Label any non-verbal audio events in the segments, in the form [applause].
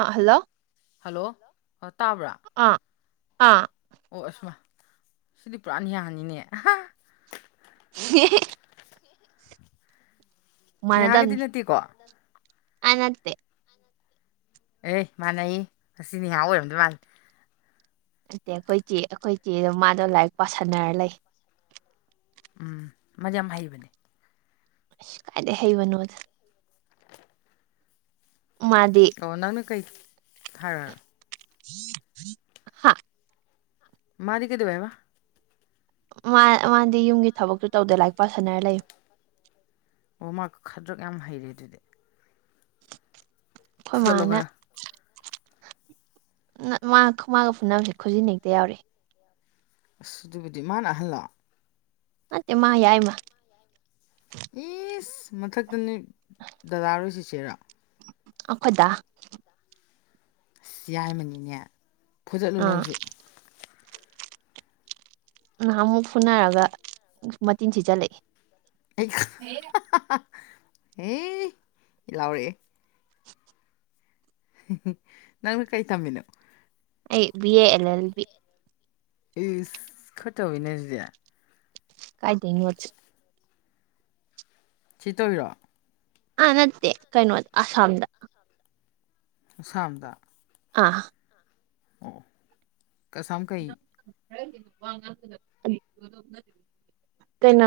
ꯑꯥ hello hello ꯑꯣ ꯇꯥꯕ꯭ꯔꯥ ꯑꯥ ꯑꯥ ꯑꯣ ꯑꯁꯃ ꯁꯤꯗꯤ ꯄꯨꯔꯥꯅꯤꯌꯥꯅꯤꯅꯦ ꯑꯍꯥ [unintelligible] ꯅꯤꯍꯥꯒꯗꯤ ꯃꯅꯗꯝꯅꯤ ꯅꯠꯇꯦꯀꯣ ꯑ ꯅꯠꯇꯦ ꯑꯦ ꯃꯥꯟꯅꯩꯌꯦ ꯑꯁꯤ ꯅꯦꯍꯥ ꯑꯣꯏꯔꯝꯗꯧ ꯃꯥꯜꯂꯤ ꯅꯠꯇꯦ ꯑꯩꯈꯣꯏ ꯆꯦ ꯑꯩꯈꯣꯏ ꯆꯦꯗꯣ ꯃꯥꯗꯣ ꯂꯥꯏꯔꯤꯛ ꯄꯥꯁꯟꯅꯔ ꯂꯩ ꯎꯝ ꯃꯥꯗꯤ ꯌꯥꯝ ꯍꯩꯕꯅꯦ ꯏꯁ ꯀꯥꯏꯗꯒꯤ ꯍꯩꯕꯅꯣꯗ ꯃꯥꯗꯤ ꯑꯣ ꯅꯪꯅ ꯀꯩ ꯊꯥꯔꯛꯔꯣ ꯍꯥ ꯃꯥꯗꯤ ꯀꯩꯗꯧ ꯍꯥꯏꯕ ꯃꯥ ꯃꯥꯗꯤ ꯌꯨꯝꯒꯤ ꯊꯕꯛꯁꯨ ꯇꯧꯗꯦ ꯂꯥꯏꯔꯤꯛ ꯄꯥꯁꯟꯅꯔ ꯂꯩ ꯑꯣ ꯃꯥ ꯈꯗ꯭ꯔꯛ ꯌꯥꯝ ꯍꯩꯔꯦ ꯑꯗꯨꯗꯤ ꯑꯩꯈꯣꯏ ꯐꯨꯗꯠꯂꯣ ꯃꯥꯅ ꯈꯔ ꯅ ꯃꯥ ꯃꯥꯒ ꯈꯃꯥꯒ ꯐꯨꯅꯕꯁꯦ ꯈꯨꯖꯤꯟꯅ ꯍꯦꯛꯇ ꯌꯥꯎꯔꯛꯑꯦ ꯑꯁ ꯑꯗꯨꯕꯨꯗꯤ ꯃꯥꯅ ꯑꯍꯜꯂꫭ ꯅꯠꯇꯦ ꯃꯥ ꯌꯥꯏꯃ ꯑꯦꯁ ꯃꯊꯛꯇꯅꯤ ꯗꯗꯥ ꯔꯣꯏ ꯆꯤꯆꯦꯔꫭ ꯑꯈꯣꯏ ꯗꯥ ꯑꯁ ꯌꯥꯏꯃꯅꯤꯅꯦ ꯐꯨꯗꯠꯂꯨ ꯑꯥ ꯅꯪꯁꯨ ꯅꯍꯥꯟ ꯑꯃꯨꯛ ꯐꯨꯅꯔꯒ ꯃꯇꯤꯟꯁꯤꯆꯜꯂꯛꯏ ꯍ ꯍ ꯏ ꯍꯦ ꯂꯥꯎꯔꯑꯦ ꯅꯪ ꯀꯩ ꯇꯝꯃꯤꯅꯣ ꯑꯩ B A L L B ꯏꯁ ꯈꯔꯥꯇꯧꯏꯅꯦ ꯑꯗꯨꯗꯤ ꯀꯥꯏꯗꯤꯅꫭ ꯏꯠ ꯁꯤ ꯇꯧꯎꯔꯔꯣ ꯑꯥ ꯅꯠꯇꯦ ꯀꯩꯅꯣꯗ ꯑꯁꯥꯝꯗ ꯑꯁꯥꯝꯗ ꯑꯥ ꯀꯁꯥꯝꯈꯩ UNINTELLIGIBLE ꯀꯩꯅꯣ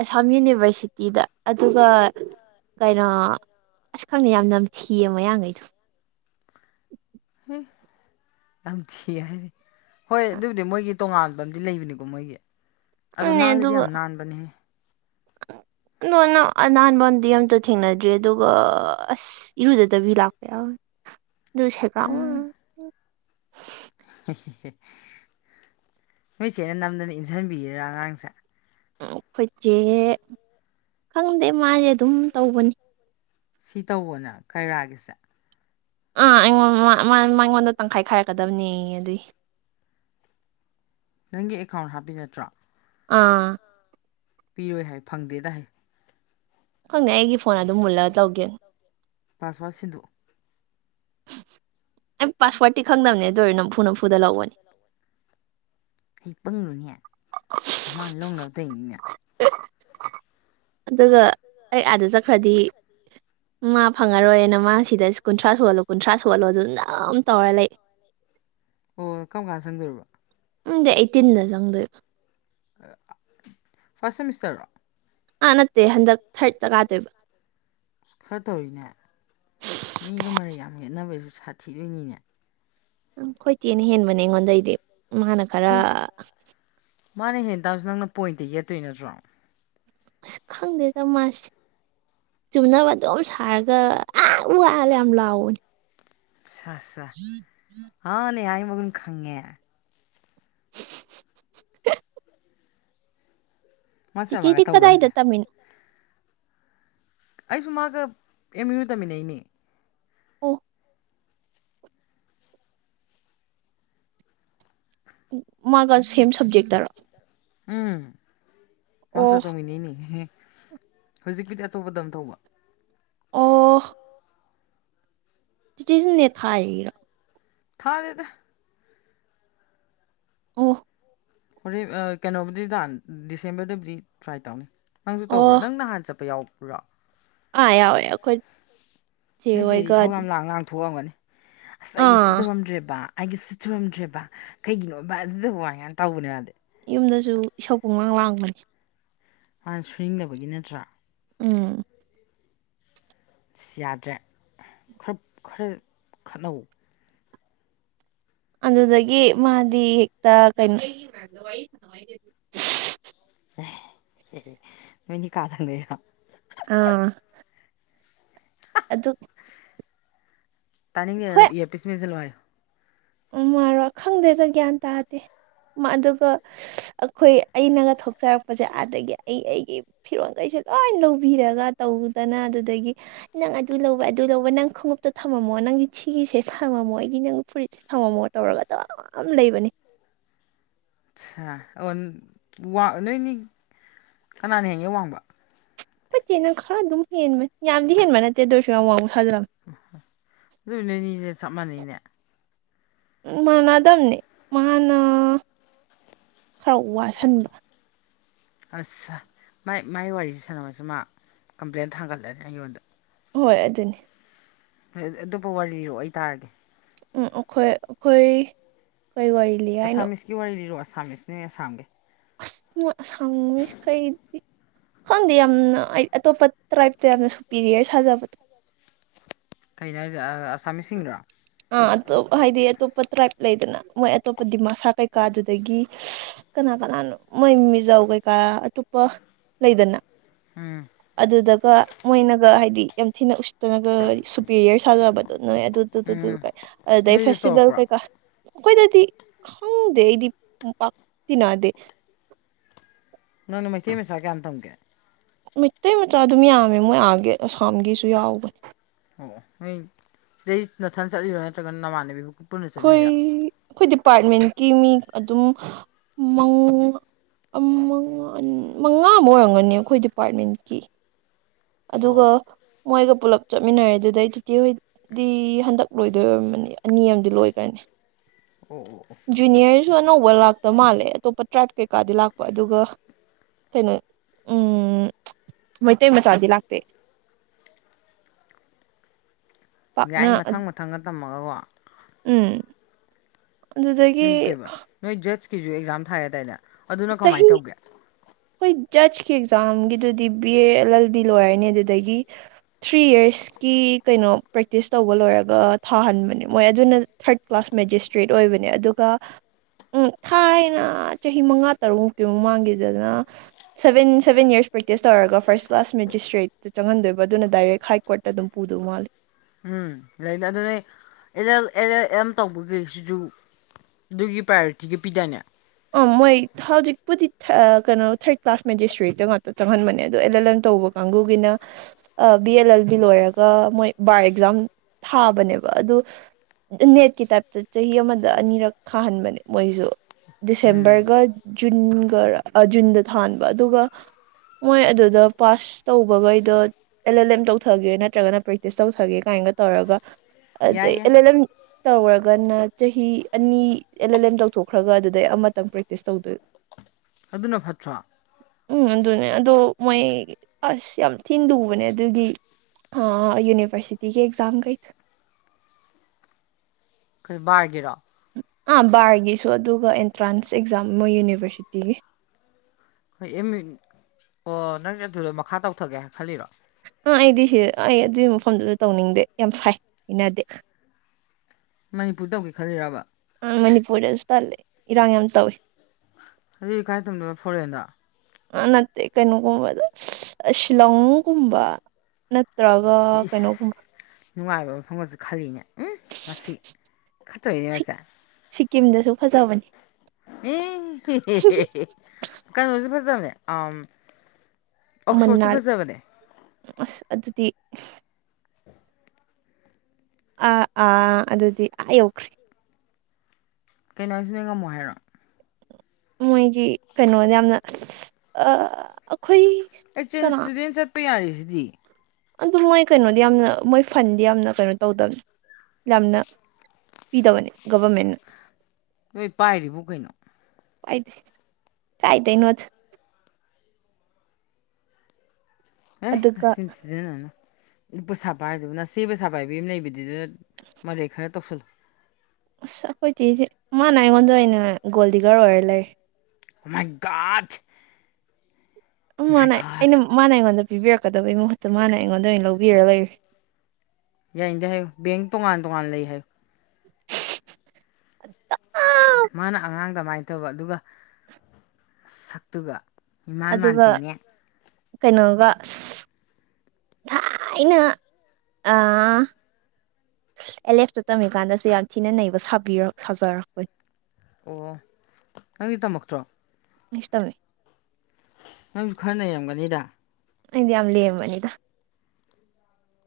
ꯑꯁꯥꯝ ꯌꯨꯅꯤꯕꯔꯁꯤꯇꯤꯗ ꯑꯗꯨꯒ ꯀꯩꯅꯣ ꯑꯁ ꯈꯪꯅ ꯌꯥꯝ ꯅꯝꯊꯤꯌꯦ ꯃꯌꯥꯡꯈꯩꯗꯣ ꯍꯥꯝ ꯅꯥꯝ ꯊꯤ ꯍꯥꯏꯗꯤ ꯍꯣꯏ ꯑꯗꯨꯕꯨꯗꯤ ꯃꯣꯏꯒꯤ ꯇꯣꯉꯥꯟꯕ ꯑꯃꯗꯤ ꯂꯩꯕꯅꯤꯀꯣ ꯃꯣꯏꯒꯤ ꯑꯗꯨ ꯑꯗꯨꯅꯦ ꯅꯥꯜꯂꯗꯤ ꯌꯥꯝ ꯅꯥꯟꯕꯅꯦꯍꯦ ꯅꯣ ꯅ ꯑꯅꯟꯕꯗꯤ ꯑꯝꯇ ꯊꯦꯡꯅꯗ꯭ꯔꯤ ꯑꯗꯨꯒ ꯑꯁ ꯏꯔꯨꯖꯗꯕꯤ ꯂꯥꯛꯄ ꯌꯥꯎꯋꯦ ꯑꯗꯨ ꯁꯦꯒ꯭ꯔꯥꯛ ꯎꯝꯝ ꯍꯦꯍꯦ ꯅꯣꯏꯆꯦꯅ ꯅꯝꯗꯅ ꯏꯟꯁꯤꯟꯕꯤꯔꯔꯥ ꯑꯉꯥꯡꯁꯦ ꯈꯣꯏꯆꯦ ꯈꯪꯗꯦ ꯃꯥꯗꯤ ꯑꯗꯨꯝ ꯇꯧꯕꯅꯤ ꯁꯤ ꯇꯧꯑꯣꯅ ꯀꯥꯢꯔꯥꯒꯤꯁꯦ ꯑꯥ ꯑꯩꯉꯣꯟ ꯃ ꯃꯉꯣꯟꯗ ꯇꯪꯈꯥꯏ ꯈꯥꯏꯔꯛꯀꯗꯕꯅꯦ ꯑꯗꯨꯏ ꯅꯪꯒꯤ ꯑꯦꯀꯥꯎꯟ ꯍꯥꯞꯄꯤ ꯅꯠꯇ꯭ꯔꯣ ꯑꯥ ꯄꯤꯔꯣꯏ ꯍꯥꯏ ꯐꯪꯗꯦꯗ ꯍꯥꯏ ꯈꯪꯗꯦ ꯑꯩꯒꯤ ꯐꯣꯟ ꯑꯗꯨꯝ ꯃꯨꯜꯂꯒ ꯇꯧꯒꯤꯕꯅꯤ ꯄꯥꯁꯁꯋꯥꯔꯗ ꯁꯤꯟꯗꫭꯛꯎ ꯑꯩ ꯄꯥꯁꯋꯥꯔꯗꯠꯇꯤ ꯈꯪꯗꯝꯕꯅꯦ ꯑꯗꯨꯗꯔ ꯅꯝꯐꯨ ꯅꯝꯐꯨꯗ ꯂꯧꯕꯅꯤ ꯍ ꯄꯪꯉꯨꯅꯦ ꯃꯥ ꯂꯧꯅꯕ ꯇꯣꯏꯅꯤꯅꯦ UNINTELLIGIBLE ꯑꯗꯨꯒ ꯑꯩ ꯑꯥꯗ ꯆꯠꯈ꯭ꯔꯗꯤ ꯃꯥ ꯐꯪꯉꯔꯣꯏꯅ ꯃꯥ ꯁꯤꯗ ꯀꯨꯟꯊ꯭ꯔꯥ ꯁꯨꯍꯜꯂꯣ ꯀꯨꯟꯊ꯭ꯔꯥ ꯁꯨꯍꯜꯂꯣ ꯑꯗꯨ ꯅꯝ ꯇꯧꯔ ꯂꯩ ꯑꯣ ꯀꯝ ꯀꯥꯟ ꯆꯪꯗꯣꯏꯔꯤꯕ ꯎꯝꯗꯤ ꯑꯩꯠꯇꯤꯟꯗ ꯆꯪꯗꯣꯏꯕ ꯑꯦ ꯑꯥ ꯐꯥꯔꯁ ꯁꯦꯃꯤꯁꯇꯔꯣ ꯑꯥ ꯅꯠꯇꯦ ꯍꯟꯗꯛ ꯊꯥꯔꯗꯠꯇ ꯀꯥꯗꯣꯏꯕ ꯑꯁ ꯈꯔ ꯇꯧꯔꯤꯅꯦ ꯃꯤꯒ ꯃꯔꯩ ꯌꯥꯝ ꯌꯦꯠꯅꯕꯁꯨ ꯁꯥꯊꯤꯗꯣꯏꯅꯤꯅꯦ ꯎ ꯈꯣꯏꯆꯦꯅ ꯍꯦꯟꯕꯅꯦ ꯑꯩꯉꯣꯟꯗꯩꯗꯤ ꯃꯥꯅ ꯈꯔ ꯍꯤ ꯃꯥꯅ ꯍꯦꯟꯅ ꯇꯥꯔꯁꯨ ꯅꯪꯅ ꯄꯣꯏꯟꯠꯇ ꯌꯦꯠꯇꯣꯏ ꯅꯠꯇ꯭ꯔꯣ ꯑꯁ ꯈꯪꯗꯦꯗ ꯃꯥꯁꯦ ꯆꯨꯝꯅꯕ ꯑꯗꯨꯝ ꯁꯥꯔꯒ ꯑꯥ ꯎꯑ ꯌꯥꯝ ꯂꯥꯎꯕꯅꯤ ꯁꯥꯁꯥ ꯑꯥ ꯅꯦꯌꯥꯏ ꯃꯒꯨꯟ ꯈꯪꯉꯦ ꯃꯥꯁꯇꯔ ꯃꯥꯒ ꯆꯤꯆꯦꯗꯤ ꯇꯧꯕ꯭ꯔꯥ ꯍꯥꯏꯁꯦ ꯀꯗꯥꯏꯗ ꯇꯝꯃꯤꯅꯣ ꯑꯩꯁꯨ ꯃꯥꯒ ꯑꯦꯝ ꯌꯨ ꯇꯝꯃꯤꯟꯅꯩꯅꯦ ꯑꯣ ꯃꯥꯒ ꯁꯦꯝ ꯁꯕꯖꯦꯛꯇꯔꯣ ꯎꯝ ꯑꯣ ꯃꯥꯁꯇꯔ ꯇꯩꯃꯤꯅꯩꯅꯦ ꯑꯦꯍꯦ ꯍꯧꯖꯤꯛꯄꯨꯗꯤ ꯑꯇꯣꯞꯄꯗ ꯑꯝ ꯇꯧꯕ ꯑꯣ ꯆꯤꯆꯦꯖꯨ ꯅꯦꯠ ꯊꯥꯏꯌꯤ ꯔꯣ ꯊꯥꯗꯦꯗ ꯑꯣ ꯍꯣꯔꯦꯞ ꯑ ꯀꯩꯅꯣꯕꯨꯗꯤ ꯊ ꯗꯤꯁꯦꯝꯕꯔꯗꯕꯨꯗꯤ ꯇ꯭ꯔꯥꯏ ꯇꯧꯅꯤ ꯅꯪꯁꯨ ꯇꯧꯕ꯭ꯔꯣ ꯅꯪ ꯅꯍꯥꯟ ꯆꯠꯄ ꯌꯥꯎꯕ꯭ꯔꯣ ꯑ ꯌꯥꯎꯌꯦ ꯑꯈꯣꯏ ꯅꯣꯏꯆꯦꯗꯤ ꯢꯁꯧ ꯌꯥꯝ ꯂꯥꯡ ꯂꯥꯡ ꯊꯣꯛꯑꯝꯒꯅꯤ ꯑꯁ ꯑꯩ ꯁꯤ ꯑꯥ ꯇꯧꯔꯝꯗ꯭ꯔꯦꯕ ꯑꯩꯒꯤ ꯁꯤꯠ ꯇꯧꯔꯝꯗ꯭ꯔꯦꯕ ꯀꯩꯒꯤꯅꯣꯕ ꯑꯗꯨ ꯋꯥꯏꯌꯝ ꯇꯧꯕꯅꯦ ꯃꯗꯤ ꯌꯨꯝꯗꯁꯨ ꯏꯁꯧ ꯄꯨꯡꯂꯥꯡ ꯂꯥꯡꯕꯅꯦ ꯃꯥꯅ ꯁꯨꯅꯤꯡꯗꯕꯒꯤ ꯅꯠꯇ꯭ꯔꯥ ꯎꯝ ꯑꯁ ꯌꯥꯗ꯭ꯔꯦ ꯈꯞ ꯈꯔ ꯈꯠꯅꯧ ꯑꯗꯨꯗꯒꯤ ꯃꯥꯗꯤ ꯍꯦꯛꯇ ꯀꯩꯅꯣ [unintelligible] ꯑ ꯑꯦꯍꯦ ꯅꯣꯏꯅꯤ ꯀꯥ ꯊꯪꯅꯩꯔꯣ ꯑꯥ ꯑꯗꯨꯛ ꯇꯥꯅꯤꯡꯉꯦ ꯏꯌꯥꯔ ꯄꯤꯁ ꯃꯦꯟꯖꯟꯂꯣ ꯍꯥꯏꯌꯣ ꯎꯝ ꯃꯥꯔꯣ ꯈꯪꯗꯦꯗ ꯒ꯭ꯌꯥꯟ ꯇꯥꯗꯦ ꯃ ꯑꯗꯨꯒ ꯑꯩꯈꯣꯏ ꯑꯩꯅꯒ ꯊꯣꯛꯆꯔꯛꯄꯁꯦ ꯑꯥꯗꯒꯤ ꯑꯩ ꯑꯩꯒꯤ ꯐꯤꯔꯣꯟꯈꯩꯁꯦ ꯂꯣꯏ ꯂꯧꯕꯤꯔꯒ ꯇꯧꯗꯅ ꯑꯗꯨꯗꯒꯤ ꯅꯪ ꯑꯗꯨ ꯂꯧꯕ ꯑꯗꯨ ꯂꯧꯕ ꯅꯪ ꯈꯣꯡꯉꯨꯞꯇꯣ ꯊꯝꯃꯝꯃꯣ ꯅꯪꯗꯤꯊꯤꯒꯤꯁꯦ ꯐꯝꯃꯣ ꯑꯩꯒꯤ ꯅꯪ ꯐꯨꯔꯤ ꯊꯝꯝꯃꯣ ꯇꯧꯔꯒ ꯇ ꯑꯃ ꯂꯩꯕꯅꯤ ꯑ ꯑꯣ ꯅꯣꯏꯅꯤ ꯀꯅꯥꯅ ꯍꯡꯒꯦ ꯋꯥꯡꯕ ꯆꯦꯅꯪ ꯈꯔ ꯑꯗꯨꯝ ꯍꯦꯟꯕ ꯌꯥꯝꯗꯤ ꯍꯦꯟꯕ ꯅꯠꯇꯦ ꯑꯗꯨ ꯑꯣꯏꯔꯁꯨ ꯌꯥꯝ ꯋꯥꯡꯅ ꯊ ꯁꯥꯖꯜꯂꯝꯝꯃꯦ ꯑꯗꯨꯏ ꯅꯅꯤꯁꯦ ꯆꯞ ꯃꯥꯟꯅꯩꯅꯦ ꯎ ꯃꯥꯟꯅꯗꯕꯅꯦ ꯃꯥꯅ ꯈꯔ ꯋꯥꯁꯤꯟꯕ ꯑꯁ ꯃꯥꯏ ꯃꯥꯏ ꯋꯥꯔꯤꯁꯦ ꯁꯥꯟꯅꯔꯣꯏꯁꯤ ꯃꯥ ꯀꯝꯄ꯭ꯂꯦꯟ ꯊꯥꯡꯒꯠꯂꯅꯤ ꯑꯩꯉꯣꯟꯗ ꯍꯣꯏ ꯑꯗꯨꯅꯤ ꯑ ꯑꯇꯣꯞꯄ ꯋꯥꯔꯤ ꯂꯤꯔꯣ ꯑꯩ ꯇꯥꯔꯒꯦ ꯎꯝ ꯑꯩꯈꯣꯏ ꯑꯩꯈꯣꯏ ꯀꯩ ꯋꯥꯔꯤ ꯂꯤ ꯍꯥꯏꯅꯣ ꯑꯁꯥꯝꯃꯤꯁꯀꯤ ꯋꯥꯔꯤ ꯂꯤꯔꯣ ꯑꯁꯥꯃꯤꯁ ꯅꯣꯏ ꯑꯁꯥꯝꯒꯤ ꯑꯁ ꯃꯣꯢ ꯑꯁꯥꯝꯃꯤꯁ ꯈꯩꯗꯤ ꯈꯪꯗꯦ ꯌꯥꯝꯅ ꯑꯩ ꯑꯇꯣꯞꯄ ꯇ꯭ꯔꯥꯏꯞꯇ ꯌꯥꯝꯅ ꯁꯨꯄꯤꯔꯤꯌꯥꯔ ꯁꯥꯖꯕꯗꯣ ꯀꯩꯅꯣ ꯍꯥꯏꯁ ꯑꯁꯥꯃꯤꯁꯁꯤꯡꯗꯣ ꯑ ꯑꯇꯣꯞ ꯍꯥꯏꯗꯤ ꯑꯇꯣꯞꯄ ꯇ꯭ꯔꯥꯏꯞ ꯂꯩꯗꯅ ꯃꯣꯏ ꯑꯇꯣꯞꯄ ꯗꯤꯃꯥꯁꯥ ꯀꯩꯀꯥꯗꯨꯗꯒꯤ ꯀꯅꯥ ꯀꯅꯥꯅꯣ ꯃꯣꯏ ꯃꯤꯖꯧ ꯀꯩꯀꯥ ꯑꯇꯣꯞꯄ ꯂꯩꯗꯅ ꯎꯝ ꯑꯗꯨꯗꯒ ꯃꯣꯏꯅꯒ ꯍꯥꯏꯗꯤ ꯌꯥꯝ ꯊꯤꯅ ꯎꯁꯠꯇꯅꯒ ꯁꯨꯄꯦꯔꯤꯌꯔ ꯁꯥꯖꯕꯗ ꯅꯣꯏ ꯑꯗꯨ ꯑꯗꯨ ꯑꯗꯨꯗꯨ ꯎꯝ ꯀꯥꯏ ꯑꯗꯨꯗꯩ ꯅꯣꯏꯗꯁꯨ ꯐꯦꯁꯕꯦꯜ ꯇꯧꯔꯛꯄ꯭ꯔꯣ ꯀꯩ ꯀ ꯑꯩꯈꯣꯏꯗꯗꯤ ꯈꯪꯗꯦ ꯑꯩꯗꯤ ꯄꯥꯛꯇꯤꯟꯅꯗꯦ ꯅꯪꯅ ꯃꯩꯇꯩ ꯃꯆꯥ ꯀꯌꯥꯝ ꯇꯝꯒꯦ ꯃꯩꯇꯩ ꯃꯆꯥ ꯑꯗꯨꯝ ꯌꯥꯝꯃꯦ ꯃꯣꯏ ꯑꯥꯒꯤ ꯑꯁꯥꯝꯒꯤꯁꯨ ꯌꯥꯎꯒꯅꯤ ꯑꯣ ꯅꯣꯏ ꯁꯤꯗꯩ ꯅꯊꯟ ꯆꯠꯂꯤꯔꯣ ꯅꯠꯇ꯭ꯔꯒꯅ ꯅꯃꯥꯟꯅꯕꯤꯕꯨ ꯑꯩꯈꯣꯏ ꯑꯩꯈꯣꯏ ꯗꯤꯄꯥꯔꯠꯃꯦꯟꯀꯤ ꯃꯤ ꯑꯗꯨꯝ ꯃꯉꯥ ꯑꯃ ꯑꯣꯏꯔꯝꯒꯅꯤ ꯑꯩꯈꯣꯏ ꯗꯤꯄꯥꯔꯠꯃꯦꯟꯀꯤ ꯑꯣ ꯑꯗꯨꯒ ꯑꯣ ꯃꯣꯏꯒ ꯄꯨꯂꯞ ꯆꯠꯃꯤꯟꯅꯔꯦ ꯑꯗꯨꯗꯩ ꯇꯇꯤ ꯍ ꯗꯤ ꯍꯟꯗꯛ ꯂꯣꯏꯗꯣꯏꯔꯝꯕꯅꯤ ꯑꯅꯤ ꯑꯃꯗꯤ ꯂꯣꯏꯈ꯭ꯔꯅꯤ ꯑꯣ ꯑꯣ ꯑꯣ ꯖꯨꯅꯤꯌꯔꯁꯨ ꯑꯅꯧꯕ ꯂꯥꯛꯇ ꯃꯥꯜꯂꯦ ꯑꯇꯣꯞꯄ ꯇ꯭ꯔꯥꯏꯞ ꯀꯩꯀꯥꯗꯤ ꯂꯥꯛꯄ ꯑꯗꯨꯒ ꯀꯩꯅꯣ ꯎꯝ ꯃꯩꯇꯩ ꯃꯆꯥꯗꯤ ꯂꯥꯛꯇꯦ ꯌꯥꯏ ꯄꯥꯛꯅ ꯃꯊꯪ ꯃꯊꯪꯒ ꯇꯝꯃꯒꯀꯣ ꯎꯝ ꯑꯗꯨꯗꯒꯤ ꯅꯣꯏ ꯀꯩ ꯅꯣꯏ ꯖꯠꯁꯀꯤꯁꯨ ꯑꯦꯛꯖꯥꯝ ꯊꯥꯏꯦꯇꯥꯅꯦ ꯑꯗꯨꯅ ꯀꯃꯥꯏꯅ ꯇꯧꯒꯦ ꯍꯈꯣꯏ ꯖꯁꯀꯤ ꯑꯦꯛꯖꯥꯝꯒꯤꯗꯨꯗꯤ B A L L B ꯂꯣꯏꯔꯅꯤ ꯑꯗꯨꯗꯒꯤ ꯊ꯭ꯔꯤ ꯌꯔꯁꯀꯤ ꯀꯩꯅꯣ ꯄ꯭ꯔꯦꯛꯇꯤꯁ ꯇꯧꯕ ꯂꯣꯏꯔꯒ ꯊꯥꯍꯟꯕꯅꯦ ꯃꯣꯏ ꯑꯗꯨꯅ ꯊꯔꯠ ꯀ꯭ꯂꯥꯁ ꯃꯦꯖꯤꯁꯇ꯭ꯔꯦꯠ ꯑꯣꯏꯕꯅꯦ ꯑꯗꯨꯒ ꯎꯝ ꯊꯥꯏꯅ ꯆꯍꯤ ꯃꯉꯥ ꯇꯔꯨꯛꯃꯨꯛꯇꯤ ꯃꯃꯥꯡꯒꯤꯗꯅ ꯁꯕꯦꯟ ꯁꯕꯦꯟ ꯌꯔꯁ ꯄ꯭ꯔꯦꯛꯇꯤꯁ ꯇꯧꯔꯒ ꯐꯥꯔꯁ ꯀ꯭ꯂꯥꯁ ꯃꯦꯖꯤꯁꯇ꯭ꯔꯦꯠ ꯑꯗꯨ ꯆꯪꯍꯟꯗꯣꯏꯕ ꯑꯗꯨꯅ ꯗꯥꯏꯔꯦꯛ ꯍꯥꯏ ꯀꯣꯔꯠꯇ ꯑꯗꯨꯝ ꯄꯨꯗꯧ ꯃꯥꯜꯂꯦ ꯎꯝ ꯂꯩꯅ ꯑꯗꯨꯅ ꯑꯦꯂ ꯑꯦꯜ ꯑꯦꯝ ꯇꯧꯕꯒꯤꯁꯤꯁꯨ ꯑꯗꯨꯒꯤ ꯄ꯭ꯔꯥꯏꯌꯣꯔꯤꯇꯤꯒ ꯄꯤꯗꯥꯅꯦ ꯑ ꯃꯣꯏ ꯍꯧꯖꯤꯛꯄꯨꯗꯤ ꯀꯩꯅꯣ ꯊꯥꯔꯠ ꯀ꯭ꯂꯥꯁ ꯃꯦꯗꯤꯁꯇ꯭ꯔꯤꯗ ꯉꯥꯛꯇ ꯆꯪꯟꯕꯅꯦ ꯑꯗꯣ ꯑꯦꯜ ꯑꯦꯜ ꯑꯦꯟ ꯇꯧꯕ ꯃꯪꯒꯨꯒꯤꯅ ꯕꯤ ꯑꯦꯜ ꯑꯦꯜ ꯕꯤ ꯂꯣꯏꯔꯒ ꯃꯣꯏ ꯕꯥꯔ ꯑꯦꯛꯖꯥꯝ ꯊꯥꯕꯅꯦꯕ ꯑꯗꯨ ꯅꯦꯠꯀꯤ ꯇꯥꯏꯞꯇ ꯆꯍꯤ ꯑꯃꯗ ꯑꯅꯤꯔꯛ ꯈꯥꯍꯟꯕꯅꯦ ꯃꯣꯏꯁꯨ ꯎꯝ ꯗꯤꯁꯦꯝꯕꯔꯒ ꯖꯨꯟꯒ ꯖꯨꯟꯗ ꯊꯥꯟꯕ ꯑꯗꯨꯒ ꯃꯣꯏ ꯑꯗꯨꯗ ꯄꯥꯁ ꯇꯧꯕꯈꯩꯗꯣ ꯑꯦꯜ ꯑꯦꯜ ꯑꯦꯝ ꯇꯧꯊꯒꯦ ꯅꯠꯇ꯭ꯔꯒꯅ ꯄ꯭ꯔꯦꯛꯇꯤꯁ ꯇꯧꯊꯒꯦ ꯀꯥꯏꯒ ꯇꯧꯔꯒ ꯌꯥꯏ ꯑꯗꯩ ꯌꯥꯏ ꯑꯦꯜ ꯑꯦꯜ ꯑꯦꯝ ꯇꯧꯔꯒꯅ ꯆꯍꯤ ꯑꯅꯤ ꯑꯦꯜ ꯑꯦꯜ ꯑꯦꯝ ꯇꯧꯊꯣꯛꯈ꯭ꯔꯒ ꯑꯗꯨ ꯑꯗꯩ ꯑꯃꯇꯪ ꯄ꯭ꯔꯦꯛꯇꯤꯁ ꯇꯧꯗꯣꯏ ꯑꯗꯨꯅ ꯐꯠꯇ꯭ꯔꯥ ꯎꯝ ꯑꯗꯨꯅꯦ ꯑꯗꯣ ꯃꯣꯏ ꯑꯁ ꯌꯥꯝ ꯊꯤꯟ ꯂꯨꯕꯅꯦ ꯑꯗꯨꯒꯤ ꯌꯨꯅꯤꯔꯁꯇꯤꯒꯤ ꯑꯦꯖ ꯀꯗ ꯑꯩꯈꯜ ꯕꯥꯔꯒꯤꯔꯣ ꯑꯥ ꯕꯥꯔꯒꯤꯁꯨ ꯑꯗꯨꯒ ꯑꯦꯟꯇ꯭ꯔꯥꯟꯁ ꯑꯦꯛꯖꯥꯝ ꯃꯣꯏ ꯌꯨꯅꯤꯕꯔꯁꯤꯇꯤꯒꯤ ꯍꯣꯏ ꯑꯦꯝ ꯏ ꯑꯣ ꯅꯪ ꯑꯗꯨꯗ ꯃꯈꯥ ꯇꯧꯊꯒꯦꯅ ꯈꯜꯂꯤꯔꯣ ꯑꯥ ꯑꯩꯗꯤ ꯁꯤ ꯑꯩ ꯑꯗꯨꯒꯤ ꯃꯐꯝꯗꯨꯁꯨ ꯇꯧꯅꯤꯡꯗꯦ ꯌꯥꯝ ꯁꯥꯏ ꯑꯩꯅꯗꯦ ꯃꯅꯤꯄꯨꯔ ꯇꯧꯒꯦ ꯈꯜꯂꯤꯔꯕ ꯑ ꯃꯅꯤꯄꯨꯔꯗꯁꯨ ꯇꯜꯂꯦ ꯏꯔꯥꯡ ꯌꯥꯝ ꯇꯧꯏꯤ ꯍꯧꯖꯤꯗꯤ ꯏ ꯀꯥꯏ ꯇꯝꯅꯣꯏꯕ ꯐꯣꯔꯦꯟꯗ ꯅꯠꯇꯦ ꯀꯩꯅꯣꯒꯨꯝꯕꯗ ꯁꯤꯂꯣꯡꯅꯨꯡꯒꯨꯝꯕ ꯅꯠꯇ꯭ꯔꯒ ꯏꯁ ꯀꯩꯅꯣꯒꯨꯝꯕ ꯅꯨꯡꯉꯥꯏꯕ ꯃꯐꯝꯒꯁꯨ ꯈꯜꯂꯤꯅꯦ ꯎꯝ ꯃꯁꯤ ꯈꯠꯇꯣꯣꯏꯅꯦ ꯃꯁꯦ ꯁꯤꯀꯤꯝꯗꯁꯨ ꯐꯖꯕꯅꯤ ꯏ ꯀꯩꯅꯣꯁꯨꯦ ꯐꯖꯕꯅꯦ ꯑ ꯃꯅꯥꯜ ꯑꯁ ꯑꯗꯨꯗꯤ ꯑꯥ ꯑꯥ ꯑꯗꯨꯗꯤ ꯑꯥ ꯌꯧꯈ꯭ꯔꯦ ꯀꯩꯅꯣ ꯍꯥꯏꯁꯤꯅ ꯉꯝꯃꯣ ꯍꯥꯏꯔꯣ ꯃꯣꯏꯒꯤ ꯀꯩꯅꯣꯗ ꯌꯥꯝꯅ ꯑꯩ ꯀꯅꯥ ꯆꯦꯟꯁꯇꯗꯦꯟ ꯆꯠꯄ ꯌꯥꯔꯤꯁꯤꯗꯤ ꯑꯗꯨ ꯃꯣꯏ ꯀꯩꯅꯣꯗꯤ ꯌꯥꯝꯅ ꯃꯣꯏ ꯐꯟꯗꯤ ꯌꯥꯝꯅ ꯀꯩꯅꯣ ꯇꯧꯗꯕꯅꯤ ꯌꯥꯝꯅ ꯄꯤꯗꯕꯅꯦ ꯒꯕꯔꯃꯦꯦꯟꯟꯅ ꯅꯣꯏ ꯄꯥꯏꯔꯤꯕꯨ ꯀꯩꯅꯣ ꯀꯥꯏꯗ ꯀꯥꯏꯗꯩꯅ ꯑꯦ ꯑꯗꯨꯒ ꯁꯤꯟꯁꯤꯖꯅꯅꯕꯨ ꯁꯥꯥꯕ ꯍꯥꯏꯗꯨ ꯁꯤꯦꯕꯨ ꯁꯥꯕ ꯍꯥꯏꯕ ꯂꯩꯕꯗꯨꯗ ꯃꯥꯦꯈꯔ ꯇꯞꯁꯜ ꯑꯁ ꯑꯩꯈꯣꯏꯗꯤꯤꯦ ꯃꯥꯅ ꯑꯩꯉꯣꯟꯗ ꯑꯩꯅ ꯒꯣꯜꯗꯤꯒꯔ ꯑꯣꯏꯔ ꯂꯩꯔꯦ ꯃꯥꯏ ꯒꯥꯁ ꯝ ꯃꯥꯅ ꯑꯩꯅ ꯃꯥꯅ ꯑꯩꯉꯣꯟꯗ ꯄꯤꯕꯤꯔꯛꯀꯗꯕꯩ ꯃꯍꯨꯠꯇ ꯃꯥꯅ ꯑꯩꯉꯣꯟꯗ ꯑꯣꯏꯅ ꯂꯧꯕꯤꯔꯒ ꯂꯩꯔꯤ ꯌꯥ ꯀꯗ ꯍꯥꯏ ꯦꯡꯛ ꯇꯕꯥꯟ ꯇꯉ ꯂꯩ ꯍꯥꯏ ꯃꯥꯅ ꯑꯉꯥꯡ ꯀꯃꯥꯏꯅ ꯇꯧꯕ ꯑꯗꯨꯒ ꯁꯛꯇꯨꯒ ꯏꯃꯥꯟ ꯑꯗꯨꯒ ꯃꯥꯟꯗꯦꯅꯦ ꯀꯩꯅꯣꯒ ꯊꯥꯏꯅ ꯑ ꯑꯦꯂꯦꯐꯇ ꯇꯝꯃꯤꯀꯥꯟꯗꯁꯨ ꯌꯥꯝ ꯊꯤꯅ ꯅꯩꯕꯕꯤꯔ ꯁꯥꯖꯔꯛꯄꯅꯤ ꯑꯣ ꯅꯪꯗꯤ ꯇꯝꯃꯛꯇ꯭ꯔꯣ ꯏꯁꯃꯦ ꯅꯪꯁꯨ ꯈꯔ ꯅꯩꯔꯝꯒꯅꯤꯗ ꯑꯗꯤ ꯌꯥꯝ ꯂꯦꯝꯕꯅꯤꯗ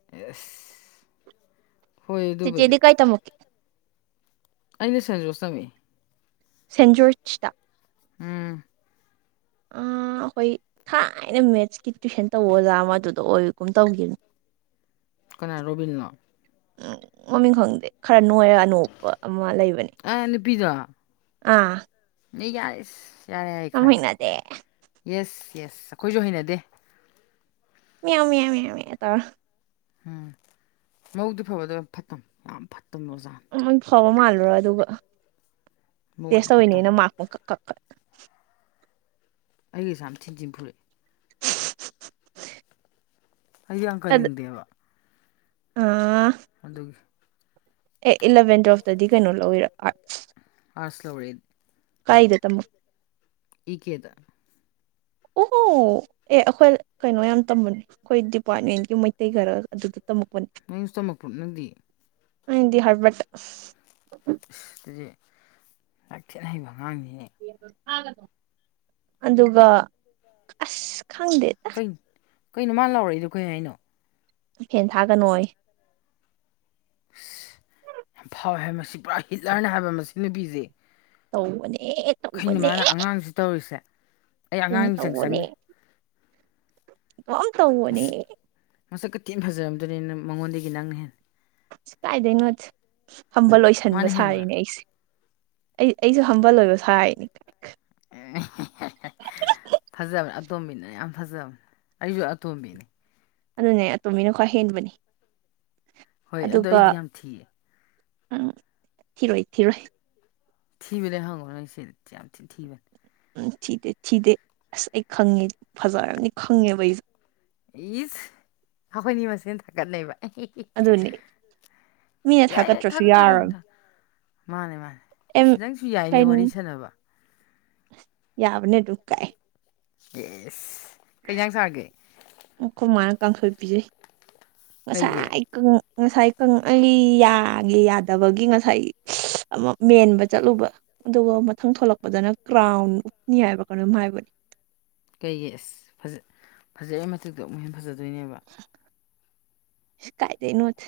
ꯌꯦꯁ ꯇꯆꯦꯗꯤ ꯀꯥꯏ ꯇ ꯃꯛꯦ ꯑꯩꯅ ꯁꯟꯖꯣꯁ ꯇꯝꯃꯤ ꯁꯦꯟꯖꯣꯔꯇ ꯎꯝ ꯑ ꯑꯩꯈꯣꯏ ꯊꯥꯏꯅ ꯃꯦꯠꯁꯀꯤ ꯇꯨꯋꯏꯁꯟ ꯇꯧ ꯑꯣꯖꯥ ꯃꯗꯨꯗ ꯑꯣꯏꯒꯨꯝ ꯇꯧꯈꯤꯕꯅꯦ ꯀ ꯔꯣꯕꯤꯟꯅ ꯎ ꯃꯃꯤꯡ ꯈꯪꯗꯦ ꯈꯔ ꯅꯣꯏꯔꯒ ꯑ ꯅꯨꯄꯤꯗ ꯑꯥ ꯃꯤ ꯀꯁ ꯌꯥꯔꯦ ꯌꯥꯔ ꯌꯥꯝ ꯈꯪꯒꯦ ꯍꯩꯅꯗꯦ ꯌꯦꯁ ꯌꯦꯁ ꯑꯩꯈꯣꯏꯁꯨ ꯍꯩꯅꯗꯦ ꯌꯥꯝ ꯌꯥꯝ ꯌꯥꯝ ꯇ ꯎꯝ ꯃꯧꯗꯤ ꯐꯕꯗ ꯌꯥꯝ ꯐꯠꯇ ꯌꯥꯝ ꯐꯠꯇꯕ ꯑꯣꯖꯥꯅꯤ ꯐꯥꯎꯕ ꯃꯥꯜꯂꯨꯔꯣ ꯑꯗꯨꯒ ꯃꯧ ꯇꯦꯁ ꯌꯥꯝ ꯇꯧꯔꯤꯅꯦ ꯐꯠꯇꯝ ꯑꯅ ꯃꯥꯔꯛ ꯄꯨꯛ ꯀꯛ ꯀꯛ ꯀꯛ ꯑꯩꯒꯤꯁꯥ ꯌꯥꯝ ꯊꯤꯟꯖꯤꯟ ꯐꯨꯨꯔꯛꯏ ꯑꯩꯗꯤ ꯑꯪꯀꯥ ꯑꯗ ꯂꯤꯡꯗꯦꯕ ꯑꯥ ꯑꯗꯨꯒꯤ ꯑꯦ ꯏꯂꯚꯦꯟ ꯇꯨꯋꯦꯜꯐꯇꯗꯤ ꯀꯩꯅꯣ ꯂꯧꯋꯔ ꯑꯥꯠ ꯑꯁꯂ ꯎꯔꯤ ꯀꯥꯏꯗ ꯇꯃ ꯏ ꯀꯦꯗ ꯑꯣꯍꯣ ꯑꯦ ꯑꯩꯈꯣꯏ ꯀꯩꯅꯣ ꯌꯥꯝ ꯇꯝꯕꯅꯦ ꯑꯩꯈꯣꯏ ꯗꯤꯄꯥꯔꯠꯃꯦꯟꯒꯤ ꯃꯩꯇꯩ ꯈꯔ ꯑꯗꯨꯗ ꯇꯝꯃꯛꯄꯅꯦ ꯅꯪ ꯏꯁꯇꯃꯛꯄ꯭ꯔꯠ ꯅꯪꯗꯤ ꯑꯗꯤ ꯍꯥꯏꯔꯕꯠ ꯑꯗꯨꯗꯤ ꯉꯥꯛꯊꯤꯠꯅ ꯍꯩꯕ ꯑꯉꯥꯡꯅꯤ ꯑꯗꯨꯒ ꯑꯁ ꯈꯪꯗꯦ ꯀꯩꯅꯣ ꯀꯩꯅꯣ ꯃꯥ ꯂꯥꯎꯔꯛꯏꯗꯣ ꯀꯩ ꯍꯥꯏꯅꯣ ꯐꯦꯟ ꯊꯥꯒꯅꯣꯏ ꯑꯁ ꯌꯥꯝ ꯐꯥꯎꯋꯦ ꯍꯥꯏꯕ ꯃꯁꯤ ꯄꯨꯔꯥ ꯍꯤꯠꯂꯔꯅꯦ ꯍꯥꯏꯕ ꯃꯁꯤ ꯅꯨꯄꯤꯁꯦ ꯇꯧꯕꯅꯦ ꯈꯩꯅ ꯇꯧꯕꯅꯦ ꯃꯥꯅ ꯑꯉꯥꯡꯁꯤ ꯇꯧꯔꯤꯁꯦ ꯑꯩ ꯑꯗꯨꯅꯦ ꯑꯉꯥꯡ ꯃꯤꯆꯪ ꯆꯪꯉꯤ ꯀꯥꯎ ꯇꯅꯦ ꯃꯁꯛ ꯈ ꯊꯤꯅ ꯐꯖꯔꯝꯗꯅꯤ ꯅꯪ ꯃꯉꯣꯟꯗꯒꯤ ꯅꯪꯅ ꯍꯦꯟꯅ ꯀꯥꯏꯗꯩꯅꯣꯠꯇ ꯐꯝꯕ ꯃꯥꯅ ꯂꯣꯏꯁꯟꯕ ꯍꯦꯟꯕ꯭ꯔꯥ ꯁꯥꯔꯤꯅꯦ ꯑꯩꯁꯦ ꯑꯩ ꯑꯩꯁꯨ ꯍꯝꯕꯜꯂꯣꯏꯕ ꯁꯥꯅꯤ ꯎ ꯐꯖꯕꯅꯦ ꯑꯇꯣꯝꯕꯤꯅ ꯌꯥꯝ ꯐꯖꯕꯅꯦ ꯑꯩꯁꯨ ꯑꯇꯣꯝꯕꯤꯅꯤ ꯑꯗꯨꯅꯦ ꯑꯇꯣꯝꯕꯤꯅ ꯈ꯭ꯋꯥꯏ ꯍꯦꯟꯕꯅꯤ ꯍꯣꯏ ꯑꯗꯣ ꯑꯗꯨꯒ ꯑꯩꯗꯤ ꯌꯥꯝ ꯊꯤꯌꯦ ꯎꯝ ꯊꯤꯔꯣꯏ ꯊꯤꯔꯣꯏ ꯊꯤꯕꯅꯦ ꯍꯪꯕ ꯅꯪ ꯁꯤꯗꯤ ꯌꯥꯝ ꯊꯤꯅ ꯊꯤꯕꯅꯦ ꯎꯝ ꯊꯤꯗꯦ ꯊꯤꯗꯦ ꯑꯁ ꯑꯩ ꯈꯪꯉꯦ ꯐꯖꯥꯔꯝꯅꯤ ꯈꯪꯉꯦꯕ ꯑꯩꯁꯦ ꯏꯁ ꯑꯩꯈꯣꯏꯅꯤ ꯃꯁꯦꯟ ꯊꯥꯀꯠꯅꯩꯕ ꯌꯥꯏ ꯑꯗꯨꯅꯦ ꯃꯤꯅ ꯌꯥꯏ ꯊꯥꯒꯠꯇ꯭ꯔꯁꯨ ꯊꯥꯒꯠꯀꯗꯕꯅꯤ ꯊ ꯃꯥꯅꯦ ꯃꯥꯅꯦ ꯑ ꯑꯁ ꯅꯪꯁꯨ ꯌꯥꯏꯅꯦ ꯀꯩꯅ ꯋꯥꯔꯤ ꯁꯥꯟꯅꯕ ꯌꯥꯕꯅꯦ ꯑꯗꯨꯝ ꯀꯥꯏ ꯏꯁ ꯀꯩ ꯍꯖꯥꯡ ꯆꯥꯔꯒꯦ ꯑꯩꯈꯣꯏ ꯃꯥꯅ ꯀꯥꯡꯈꯣꯏ ꯄꯤꯖꯩ ꯀꯩꯒꯤ ꯉꯁꯥꯏ ꯉꯁꯥꯏ ꯀꯪꯂꯤ ꯌꯥꯒꯤ ꯌꯥꯗꯕꯒꯤ ꯉꯁꯥꯏ ꯑꯃ ꯃꯦꯟꯕ ꯆꯠꯂꯨꯕ ꯑꯗꯨꯒ ꯃꯊꯪ ꯊꯂꯛꯄꯗꯅ ꯀ꯭ꯔꯥꯎꯟ ꯎꯞꯅꯤ ꯍꯥꯏꯕ ꯀꯩꯅꯣꯝ ꯍꯥꯏꯕꯅꯤ ꯀꯩꯒꯤ ꯑꯁ ꯐꯖ ꯐꯖꯩ ꯃꯊꯛꯇ ꯑꯃꯨꯛ ꯍꯦꯟꯅ ꯐꯖꯗꯣꯏꯅꯦꯕ ꯀꯥꯏꯗꯩꯅꯣꯗ